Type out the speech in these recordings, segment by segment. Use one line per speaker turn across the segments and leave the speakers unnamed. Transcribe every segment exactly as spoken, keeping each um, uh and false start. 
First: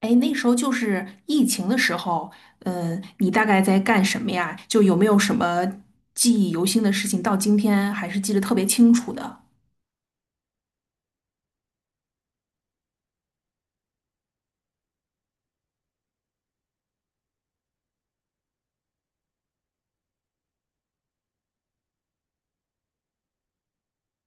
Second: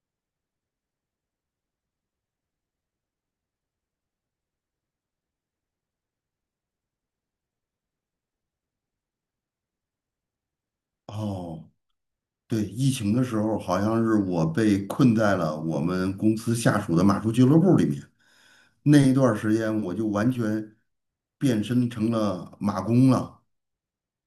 哎，那时候就是疫情的时候，嗯，你大概在干什么呀？就有没有什么记忆犹新的事情，到今天还是记得特别清楚的？
哦，对，疫情的时候好像是我被困在了我们公司下属的马术俱乐部里面，那一段儿时间我就完全变身成了马工了，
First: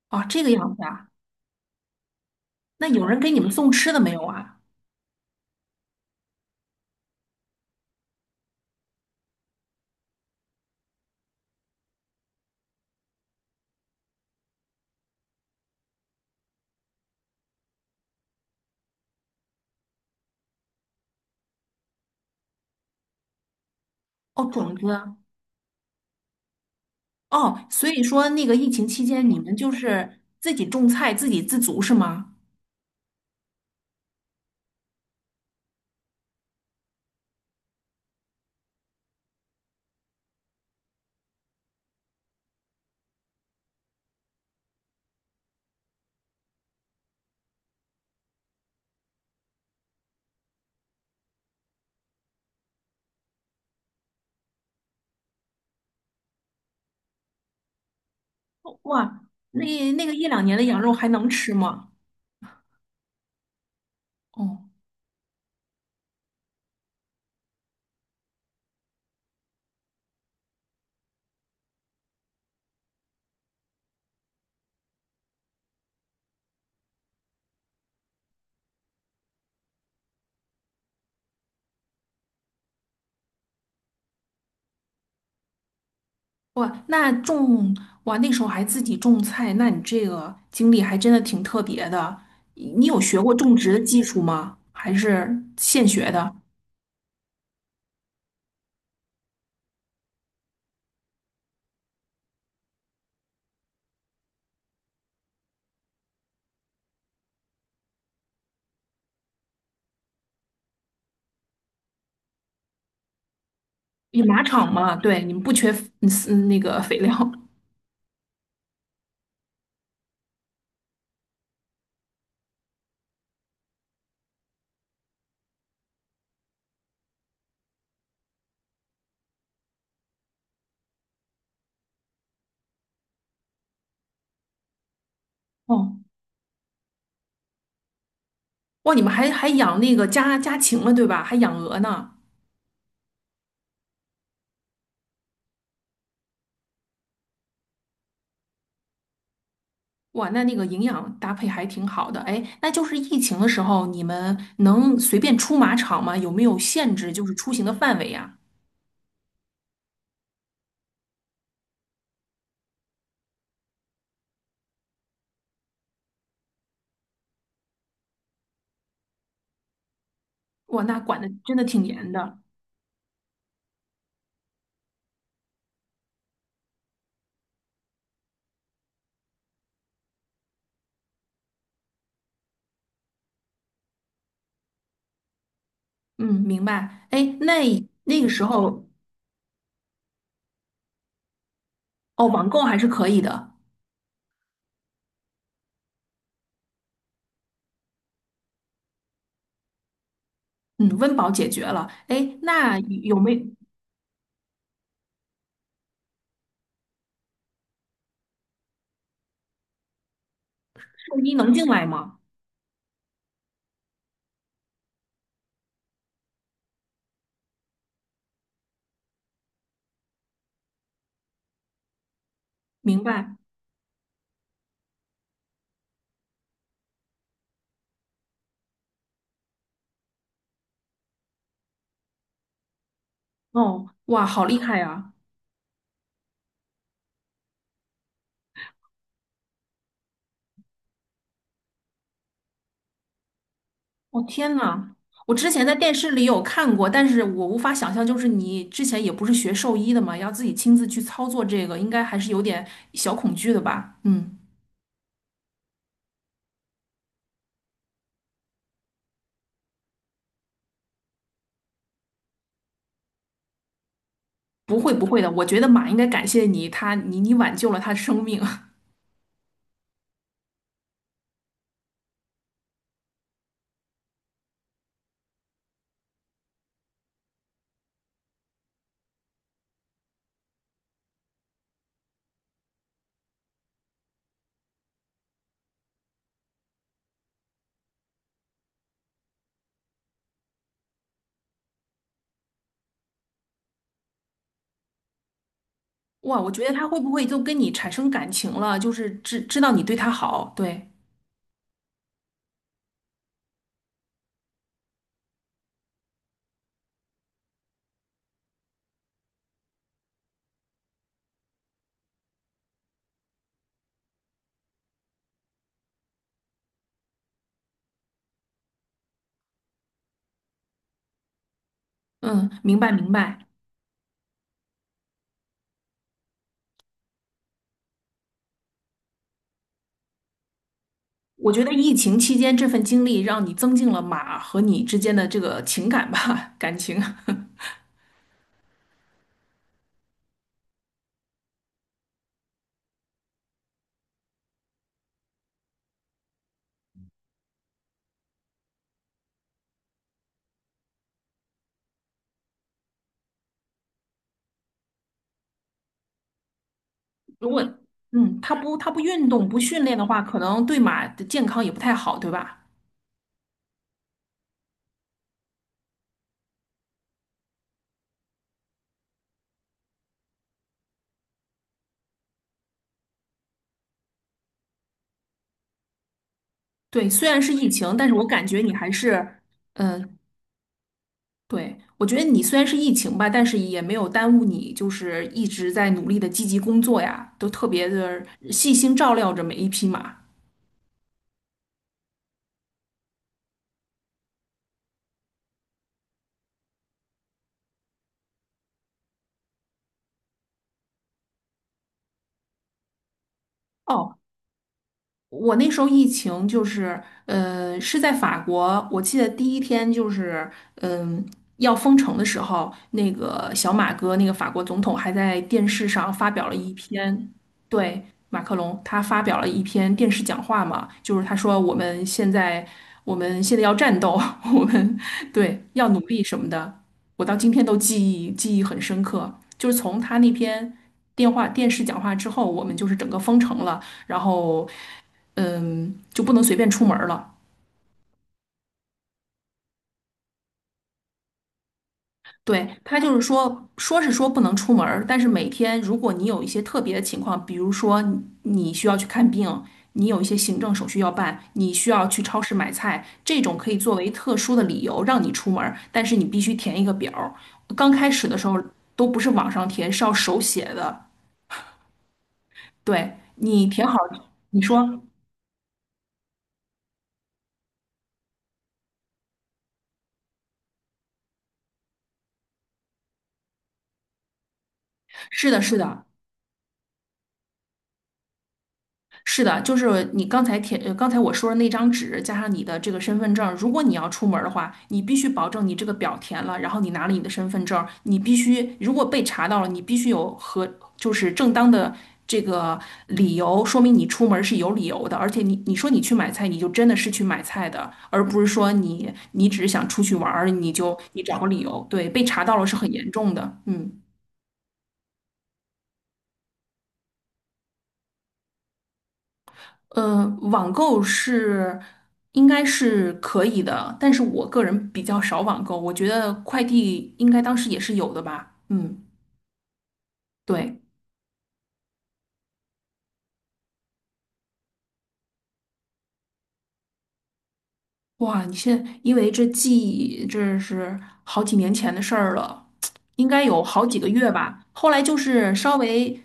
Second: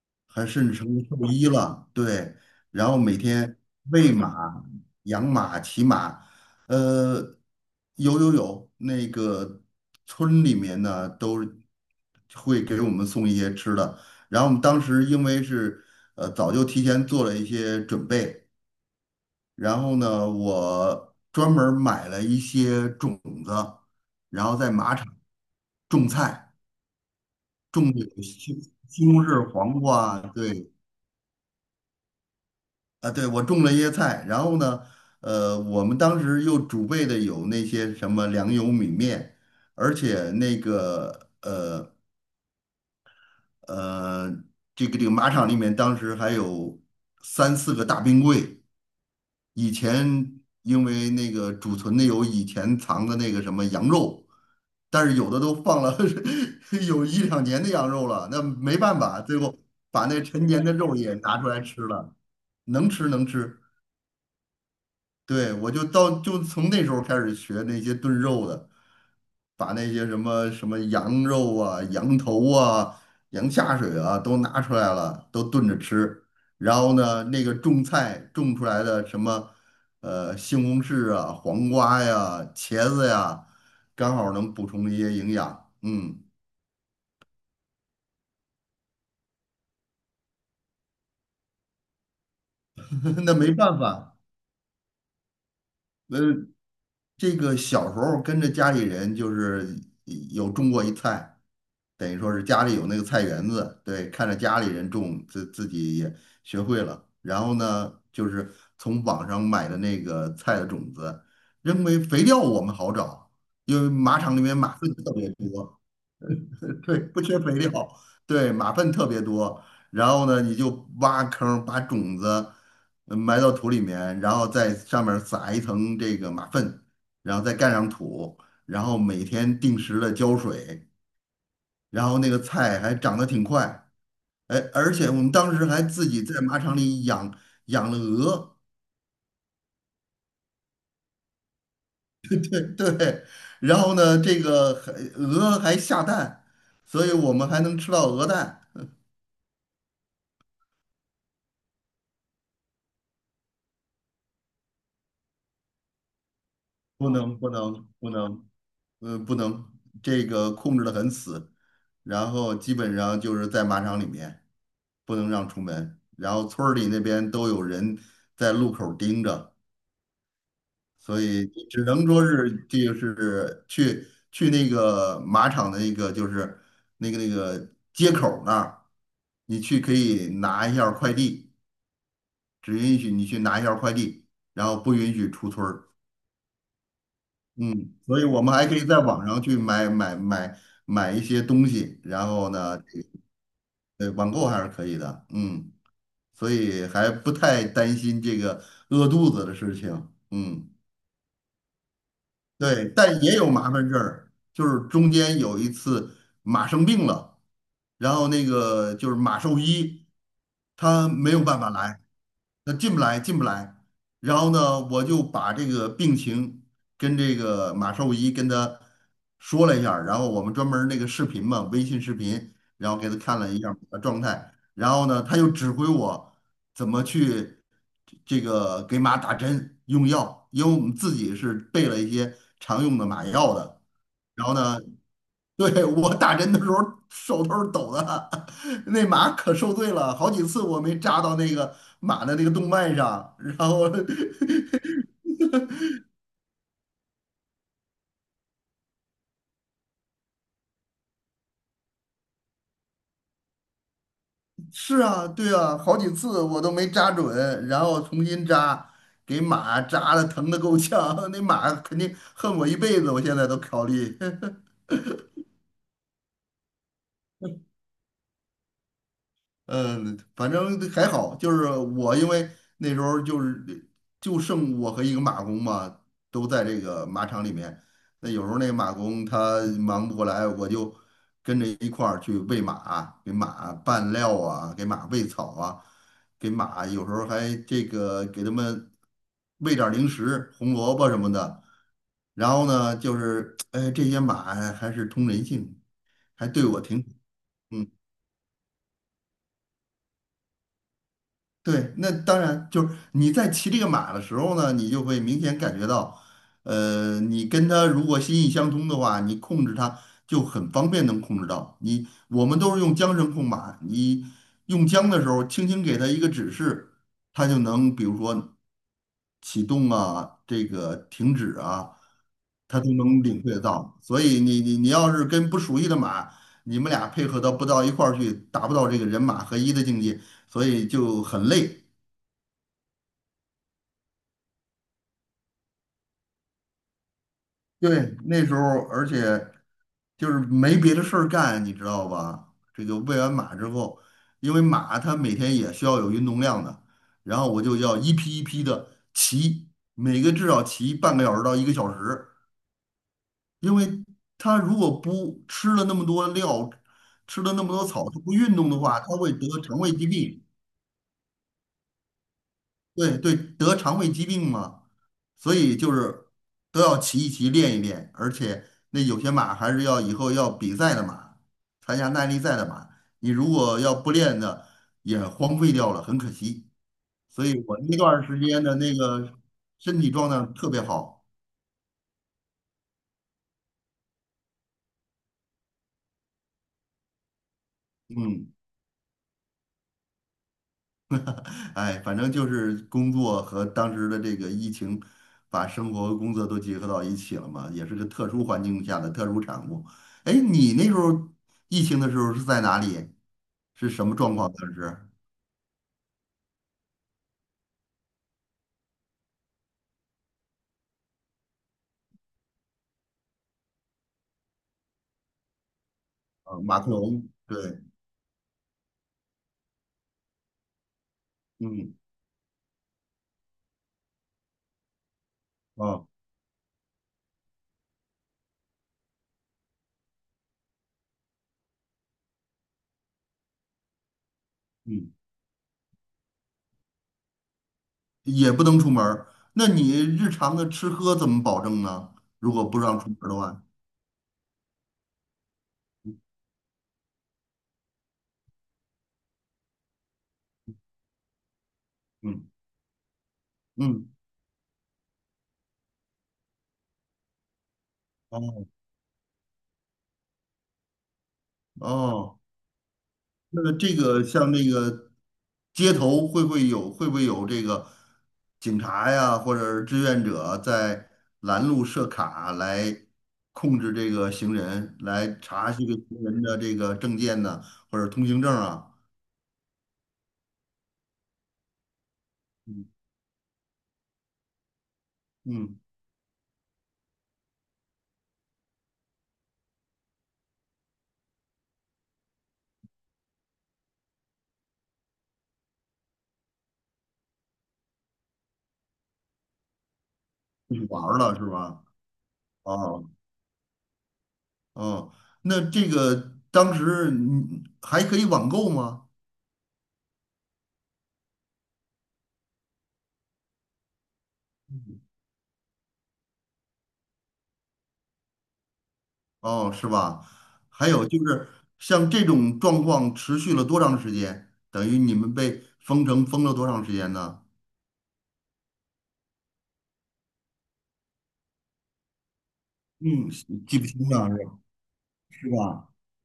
哦，这
还
个
甚至
样子
成了
啊。
兽医了。对，
那
然后
有
每
人给你们
天
送吃的没
喂
有啊？
马、养马、骑马，呃，有有有，那个村里面呢都会给我们送一些吃的，然后我们当时因为是呃早就提前做了一些准备。然后呢，我专门儿买了一些种子，
哦，
然后在
种子。
马场种菜，
哦，所
种的
以
有
说那个
西
疫情期
西红
间，你
柿、
们就
黄
是
瓜啊，
自己
对，
种菜，自给自足是吗？
啊，对，我种了一些菜。然后呢，呃，我们当时又储备的有那些什么粮油米面，而且那个呃，这个这个马场里面当时还有三四个大冰柜。以前因为那个储存的有以前藏的那个什么羊肉，但是有的都放了 有一两年的羊肉了，那没办
哇，
法，最后
那那
把
个
那
一两
陈
年的
年的
羊肉
肉
还
也
能
拿出
吃
来吃
吗？
了，能吃能吃。
哦。
对，我就到就从那时候开始学那些炖肉的，把那些什么什么羊肉啊、羊头啊、羊下水啊都拿出来了，都炖着吃。然后呢，那个种菜种出来的什么呃西红柿啊、黄瓜呀、茄子呀，刚好能补充一些营养。嗯，
哇，那种哇，那时候还自己种菜，那你这个经历还真的挺特别的。你你有学 过
那没
种植
办
的技
法。
术吗？还是现学
那。
的？
这个小时候跟着家里人就是有种过一菜，等于说是家里有那个菜园子，对，看着家里人种，自自己也学会了。然后呢，就是从网上买的那个菜的种子，认为肥料我们好找，因为马
你
场里
马
面
场
马粪
嘛，
特
对，
别
你们不缺
多，
嗯嗯，那个肥
对，
料。
不缺肥料，对，马粪特别多。然后呢，你就挖坑儿，把种子呃埋到土里面，然后在上面儿撒一层这个马粪，然后再盖上土，然后每天定时的浇水，然后那个菜还长得挺快。哎，而且我们当时还
哦，
自己在马场里养养了鹅，
哇，你们还还养那个家家禽了，对吧？还养鹅呢。
对，然后呢，这个还鹅还下蛋，所以我们还能吃到鹅蛋。
哇，那那个营养搭配还挺好的。哎，那就是疫情的时候，你们能随便出马场吗？有没有限
不
制，就是
能不
出行的
能
范围
不
呀？
能，嗯，不能，这个控制的很死，然后基本上就是在马场里面不能让出门，然后村儿里那边都有人在路口儿盯着，
哇，那管
所
的
以
真的挺
只能
严
说
的。
是就是去去那个马场的那个就是那个那个街口儿那儿，你去可以拿一下儿快递，只允许你去拿一下儿快递，然后不允许出村儿。
嗯，明白。哎，那
嗯，所
那
以
个
我
时
们还可
候，
以在网上去买买买买一些东西，然
哦，网
后
购还
呢，
是
这
可
个
以的。
对，网购还是可以的，嗯，所以还不太担心这个饿肚子的事情，嗯。
嗯，温饱解决了。哎，那
对，
有
但也
没
有麻烦事儿，就是中间有一次马生病了，然后那个就是马兽医，他
兽
没
医
有
能
办
进
法
来
来，
吗？
他进不来，进不来。然后呢，我就把这个病情跟这个马兽医跟他说了一下儿然后我们专门儿那个视频嘛，微信视频，然后
明
给他
白。
看了一下儿我的状态，然后呢，他又指挥我。怎么去这个给马打针用药，因为我们自己是备了一些常用的马药的。
哦，哇，好
然后
厉
呢，
害呀！
对，我打针的时候手都是抖的，那马可受罪了，好几次我没扎到那个马的那个动脉上，然后
哦，天呐，我之前在电视里有看过，但是我无法想象，就是你之前也不是学兽医的嘛，要自己亲自去操作这个，应该还是有点小恐惧的吧？嗯，
是啊，对啊，好几次我都没扎准，然后重新扎，给马扎的疼的够呛，那马肯定恨我一辈子，我现在都考虑。
不会不会的，我觉得马应该感谢你，它你你挽救了它的生命。
嗯，反正还好，就是我因为那时候就是就剩我和一个马工嘛，都在这个马场里面。那有时候那个马工他忙不过来，我就跟着一块儿去喂马，给马拌料啊，给马喂草啊，给马有时候还这个给他们喂点儿零食，红萝卜什么的。然后呢，就是哎，这些马还是通人性，
哇，
还
我
对
觉得
我
他会
挺好。
不会就跟你产生感情了？就是知知道你对他好，对，
对，那当然就是你在骑这个马的时候呢，你就会明显感觉到，呃，你跟它如果心意相通的话，你控制它就很方便能控制到。你我们都是用缰绳控马，你用缰的时候，轻轻给它一个指示，它就能比如说启动啊，这个停止啊，
嗯，明
它
白
都
明
能领
白。
会得到。所以你你你要是跟不熟悉的马，你们俩配合到不到一块儿去，达不到这个人马合一的境界。所以就很
我觉得
累。
疫情期间这份经历让你增进了马和你之间的这个情感吧，感情。
对，那时候而且就是没别的事儿干，你知道吧？这个喂完马之后，因为马它每天也需要有运动量的，然后我就要一批一批的骑，每个至少骑半个小时到一个小时，因为它如果不吃了那么多料，吃
如
了
果
那么多草，它不
嗯，他
运动
不
的
他不
话，它
运
会
动
得
不
肠
训
胃
练的
疾
话，可
病。
能对马的健康也不太好，对吧？
对对，得肠胃疾病嘛，所以就是都要骑一骑，练一练，而且那有些马还是要以后要比赛的马，参加耐力赛的马，你如果要不练的，也荒废掉了，很可惜。
对，虽然
所
是
以
疫
我
情，
那
但
段
是
儿
我
时
感觉
间
你
的
还
那
是，
个身体
嗯、
状态特别好，
对，我觉得你虽然是疫情吧，但是也没有耽误你，就是一直在努力的积极工作呀，都特别的
嗯。
细心照料着每一匹马。
哎，反正就是工作和当时的这个疫情，把生活和工作都结合到一起了嘛，也是个特殊环境下的特殊产物。哎，你那时候疫情的时候是在哪里？是什么
哦，
状况？当时
我那时候疫情就是，呃，是在法国，我记得第一天就是，嗯、要封城的时候，那个小马哥，那个法国总统还在电视上发表了
啊，
一
马克龙，
篇，
对，
对，马克龙，他发表了一篇电视讲话嘛，就是他说我
嗯，
们现在，我们现在要战斗，我们对要努
啊，
力什么的，我到今天都记忆记忆很深刻，就是从他那篇电话电视讲话之后，我们就是整个封城了。然后
嗯，
嗯，就不能随便出门儿了。
也不能出门儿。那你日常的吃喝怎么保证呢？如果
对，
不让
他
出
就
门
是
儿的话，
说，说是说不能出门儿，但是每天如果你有一些特别的情况，比如说你你需要去看病，你有一些行政手续要办，你需要去超
嗯
市买菜，这种可以作为
嗯，
特殊的理由让你出门儿，但是你必须填一个表儿。刚开始的时候
哦
都不是网上填，是要手写的。
哦。
对，你
那
填好，
这个像
你
那
说
个街头会不会有会不会有这个警察呀，或者是志愿者在拦路设卡来控制这个行人，来
是的，
查
是
这个
的。
行人的这个证件呢，或者通行证啊？
是的，就是你刚才填，呃刚才我说的那张纸，加上你的
嗯
这个身份证，如果你要出门儿的话，你必须保证你
嗯，
这个表填了，然后你拿了你的身份证，你必须如果被查到了，你必须有和就是正当的这个理由，说明你出门儿是有理由的，而且你你说你去买菜，你就真的是去买菜的，而不是说你你只是想出去玩儿，你
出去
就
玩儿
你
了
找个
是
理
吧？
由，对，被查到了是很
哦
严重的，嗯。
哦，那这个当时你还可以网购吗？
呃，网购是应该是可以的，但是我个人比较少网购，我觉得快递应该当时也是有的吧。嗯，
哦，是吧？
对。
还有就是像这种状况持续了多长时间？等于你们被封城封了多长时间呢？
哇，你现在因为这记忆，这是好几年前的事儿了，应
嗯，
该有
记
好
不
几个
清了，
月吧。后来就
是
是稍
吧？
微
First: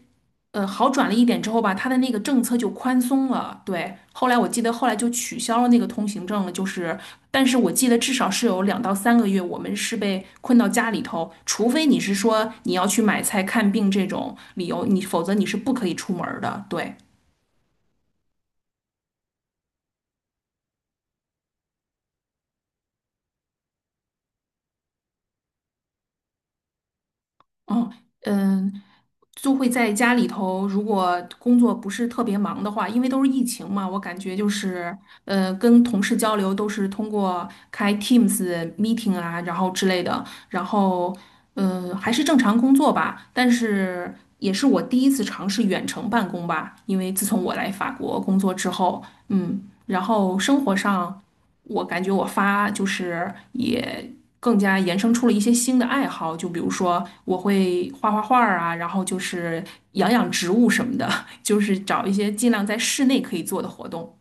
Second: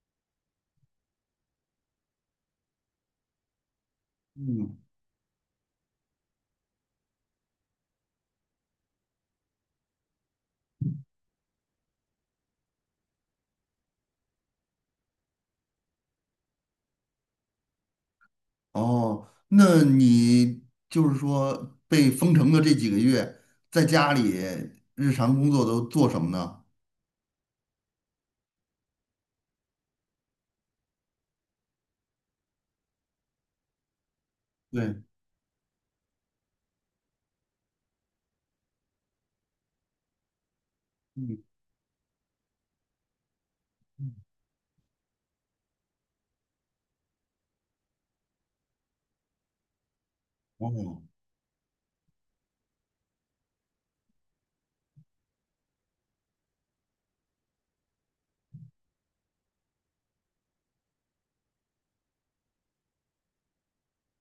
呃好转了一点之后吧，他的那个政策就宽松了。对，后来我记得
嗯，
后来就取消了那个通行证了，就是，但是我记得至少是有两到三个月，我们是被困到家里头，除非你是说你要去买菜、看病这种理由，你否则你是不可以出门儿的。对，
哦，那你就是说被封城的这几个月，在家里日常工作都做什么呢？
嗯。嗯，就会在家里头，如果工作不是特别忙的话，因为都是疫情嘛，我感觉就是，
对，
呃，跟同事交流都是通过开 Teams meeting 啊，然后之类的，然后，
嗯，
嗯，还是正常工作吧。但是也是我第一次尝试远程办公吧，因为自从我来法国工作之后，嗯，然后生活
哦。
上。我感觉我发就是也更加延伸出了一些新的爱好，就比如说我会画画画儿啊，然后就是养养植物什么的，就是找一些尽量在室内可以做的活动。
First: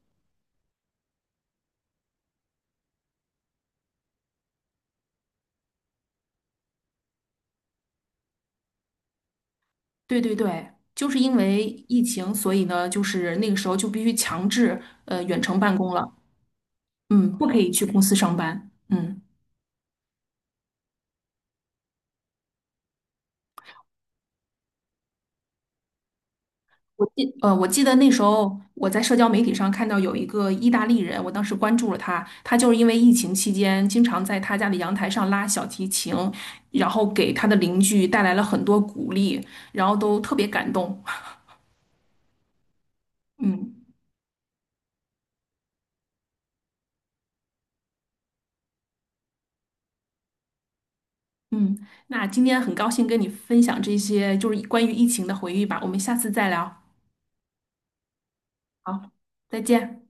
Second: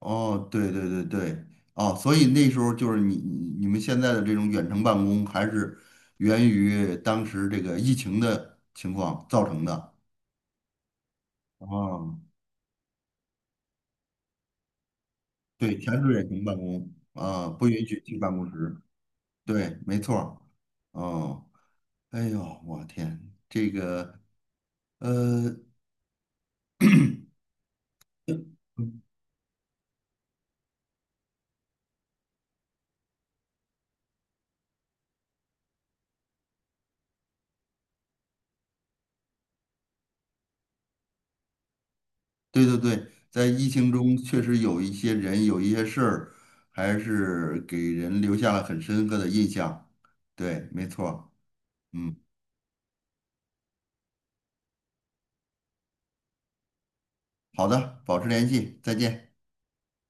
哦，对对对对，哦，所以那时候就是你你你们现在的这种远程办公，还是源于当时这个疫情的情况造成的。
对对对，就是因为疫
哦，
情，所以呢，就是那个时候就必须强制呃远程办
对，
公
全
了，
是远程办公
嗯，不
啊，
可
不
以去
允许
公司
进办
上
公
班，
室。
嗯。
对，没错儿。哦，哎呦，我天，这个呃，
我记呃，我记得那时候我在社交媒体上看到有一个意大利人，我当时关注了他，他就是因为疫情期间经常在他家的阳台上拉小提琴，然后给他的邻居带来了很多鼓励，然后都特别感动。
对对对，在疫
嗯。
情中确实有一些人有一些事儿，还是给人留下了很深刻的印象。对，没错儿。
嗯，
嗯。
那今天很高兴跟你分享这些就是关于疫情的回忆吧，我们下次再聊。
好的，保持联系，再
好，
见。
再见。